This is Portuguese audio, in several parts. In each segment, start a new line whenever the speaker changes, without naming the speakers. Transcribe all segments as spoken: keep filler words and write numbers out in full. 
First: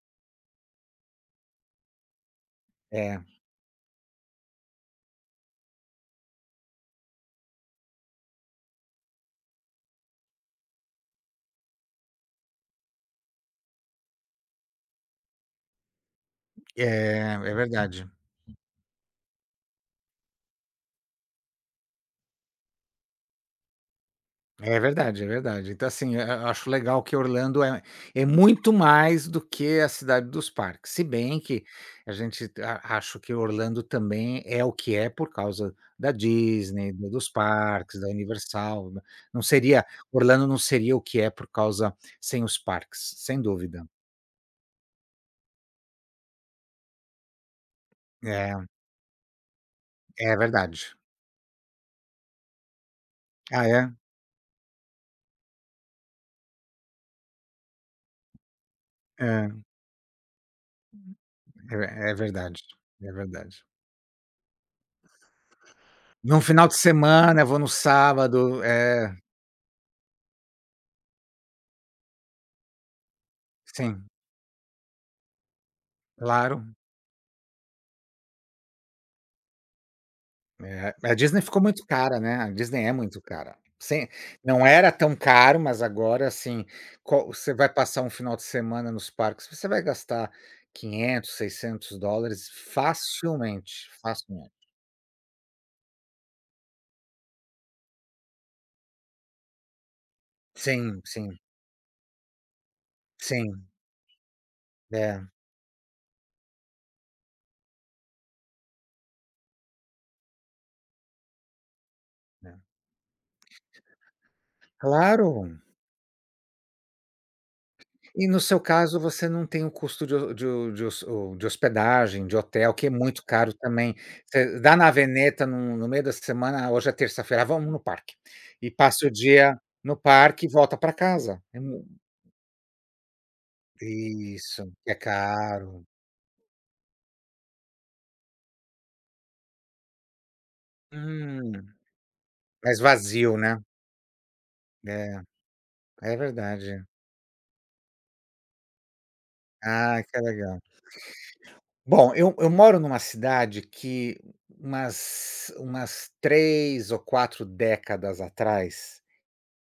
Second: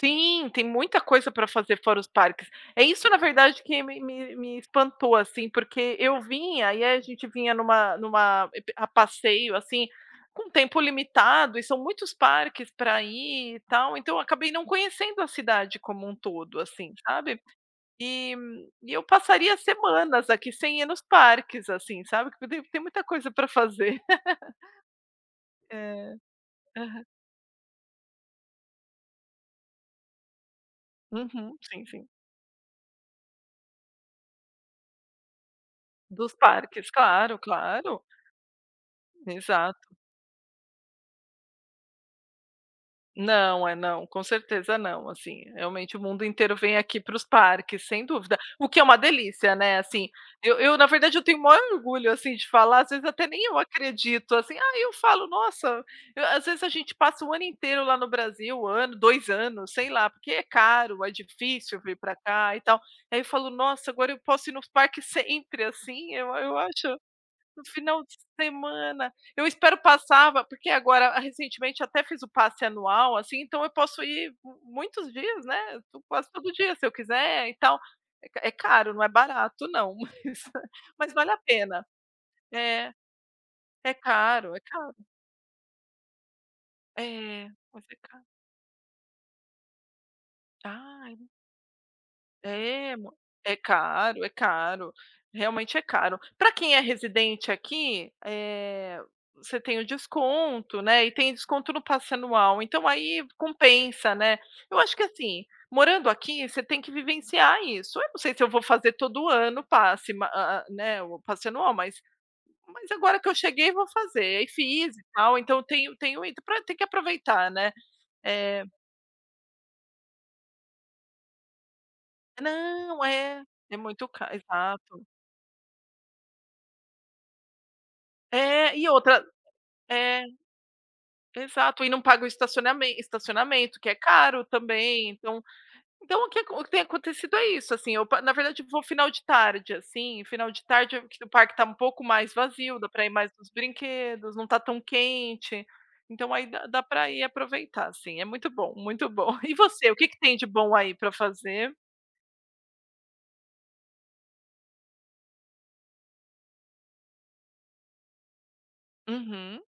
Sim, tem muita coisa pra fazer fora os parques. É isso, na
É.
verdade, que me me me espantou, assim, porque eu vim, aí a gente vinha numa numa ep a passeio, assim, com tempo limitado e são muitos parques pra ir e tal, então eu acabei não conhecendo a cidade como um todo,
É,
assim, sabe.
é verdade.
E e eu passaria semanas aqui sem ir nos parques, assim, sabe, porque tem tem muita coisa pra fazer.
É verdade, é verdade, então
É,
assim, a a acho legal
aham.
que Orlando é é muito mais do que a cidade dos parques, se bem
Uhum,
que
sim, sim.
a gente a acho que Orlando também é o que é por causa da
Dos parques,
Disney, dos
claro, claro.
parques, da Universal, né, não seria
Exato.
Orlando não seria o que é por causa sem os parques, sem
Não, é
dúvida.
não, com certeza não, assim, realmente, o mundo inteiro vem aqui para os parques, sem dúvida,
É.
o que é uma delícia, né, assim,
É
eu eu, na
verdade.
verdade, eu tenho o maior orgulho, assim, de falar, às vezes até nem eu
Ah, é?
acredito, assim, aí eu falo: "Nossa." As vezes a gente passa o ano inteiro lá no Brasil, o ano, dois
É.
anos, sei lá, porque é caro, é difícil vir
É, é
pra cá e
verdade,
tal,
é
aí eu falo:
verdade.
"Nossa, agora eu posso ir nos parques sempre." Assim, eu
Num
eu
final de
acho,
semana, eu vou
no
no
final de
sábado,
semana,
é.
eu espero passar, va porque agora, recentemente, até fiz o passe anual, assim, então eu posso
Sim.
ir muitos dias, né, tu quase todo dia,
Claro.
se eu quiser e tal. É ca é caro, não é barato, não, mas
É,
mas
a
vale a
Disney ficou muito
pena,
cara, né, a Disney é
é.
muito cara.
É
Sem
caro, é
não era
caro.
tão caro, mas agora, assim, qual
É,
você vai
mas é
passar um
caro.
final de semana nos parques, você vai gastar
Ai.
quinhentos seiscentos dólares
É mui é
facilmente,
caro, é
facilmente.
caro, realmente é caro. Pra quem é residente aqui, eh, você tem o desconto,
Sim,
né, e tem
sim.
desconto no passe anual, então aí
Sim.
compensa, né. Eu acho que,
É.
assim, morando aqui, você tem que vivenciar isso, eu não sei se eu vou fazer todo ano o passe, ma hã, né, o passe anual, mas
É.
mas agora que eu cheguei, vou fazer. E fiz e tal,
Claro.
então tenho tenho tem que aproveitar, né,
E no seu
eh.
caso, você não tem o custo de ho de de hos ou, de hospedagem, de hotel, que é
Não,
muito
é,
caro
é
também.
muito ca
Você dá na
exato.
veneta no no meio da semana, ah, hoje é terça-feira, vamos no parque e
É, e
passa o
outra
dia no
é,
parque e volta pra casa, é
exato,
mu
e não pago o estacionamen estacionamento, que é caro
Isso, que é
também, então
caro.
então o que o que tem acontecido é isso, assim, eu pa na verdade, eu vou final de tarde, assim, final de tarde o
Hum,
parque tá um pouco mais
mais
vazio, dá pra ir mais
vazio,
nos
né.
brinquedos, não tá tão
É,
quente,
é
então aí dá dá
verdade.
pra ir aproveitar, assim, é muito bom, muito bom e você, o
Ah,
que que
que
tem de
legal.
bom aí pra fazer?
Bom, eu eu moro numa cidade que umas umas três ou quatro décadas atrás
Uhum.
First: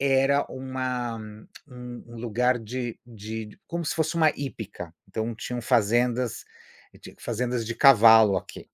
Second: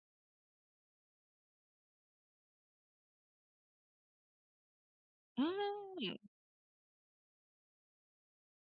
era uma um um lugar de de como se fosse uma hípica, então tinham
Hum.
fazendas tinha fazendas de cavalo aqui.